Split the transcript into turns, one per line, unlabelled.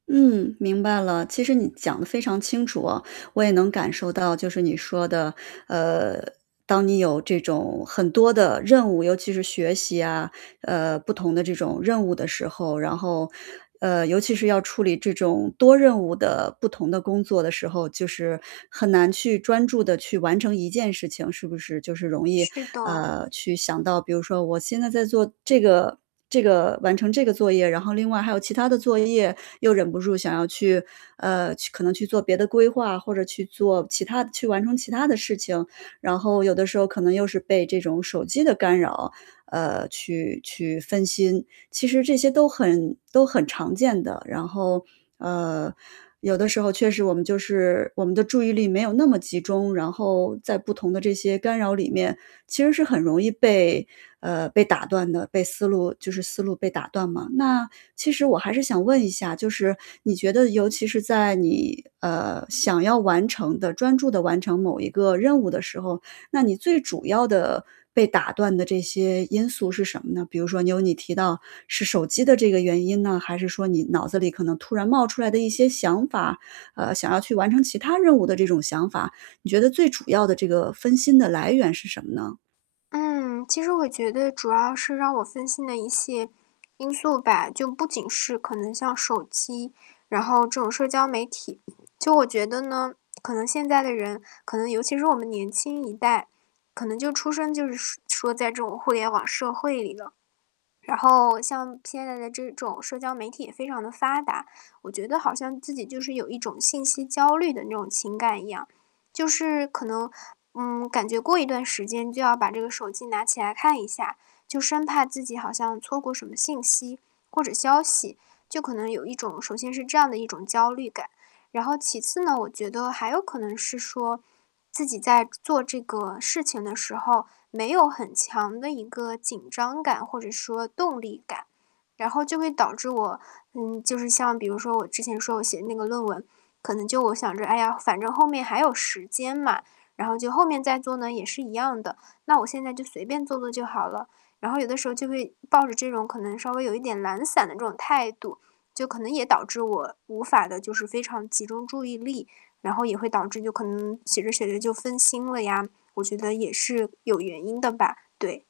嗯，明白了。其实你讲得非常清楚啊，我也能感受到就是你说的，呃，当你有这种很多的任务，尤其是学习啊，呃，不同的这种任务的时候。然后，呃，尤其是要处理这种多任务的不同的工作的时候，就是很难去专注地去完成一件事情，是不是？就是容易，
是的。
啊，去想到比如说我现在在做这个这个完成这个作业。然后另外还有其他的作业，又忍不住想要去，呃，去可能去做别的规划，或者去做其他的去完成其他的事情。然后有的时候可能又是被这种手机的干扰，呃，去去分心，其实这些都很都很常见的。然后，呃，有的时候确实我们就是我们的注意力没有那么集中，然后在不同的这些干扰里面，其实是很容易被呃，被打断的，被思路就是思路被打断嘛。那其实我还是想问一下，就是你觉得尤其是在你，呃，想要完成的专注地完成某一个任务的时候，那你最主要的，被打断的这些因素是什么呢？比如说你有你提到，是手机的这个原因呢？还是说你脑子里可能突然冒出来的一些想法呃，想要去完成其他任务的这种想法？你觉得最主要的这个分心的来源是什么呢？
嗯，其实我觉得主要是让我分心的一些因素吧，就不仅是可能像手机，然后这种社交媒体。就我觉得呢，可能现在的人可能尤其是我们年轻一代，可能就出生就是说在这种互联网社会里了。然后像现在的这种社交媒体也非常地发达，我觉得好像自己，就是有一种信息焦虑的那种情感一样，就是可能，嗯，感觉过一段时间就要把这个手机拿起来看一下，就生怕自己好像错过什么信息或者消息，就可能有一种首先是这样的一种焦虑感。然后其次呢，我觉得还有可能是说，自己在做这个事情的时候没有很强的一个紧张或者说动力感，然后就会导致我，嗯，就是像比如说我之前说我写那个论文，可能就我想着：“哎呀，反正后面还有时间嘛，然后就后面再做呢也是一样的，那我现在就随便做做就好了。“然后有的时候就会抱着这种可能稍微有一点懒散的这种态度，就可能也导致我无法地就是非常集中注意力，然后也会导致就可能写着写着就分心了呀，我觉得也是有原因的吧，对。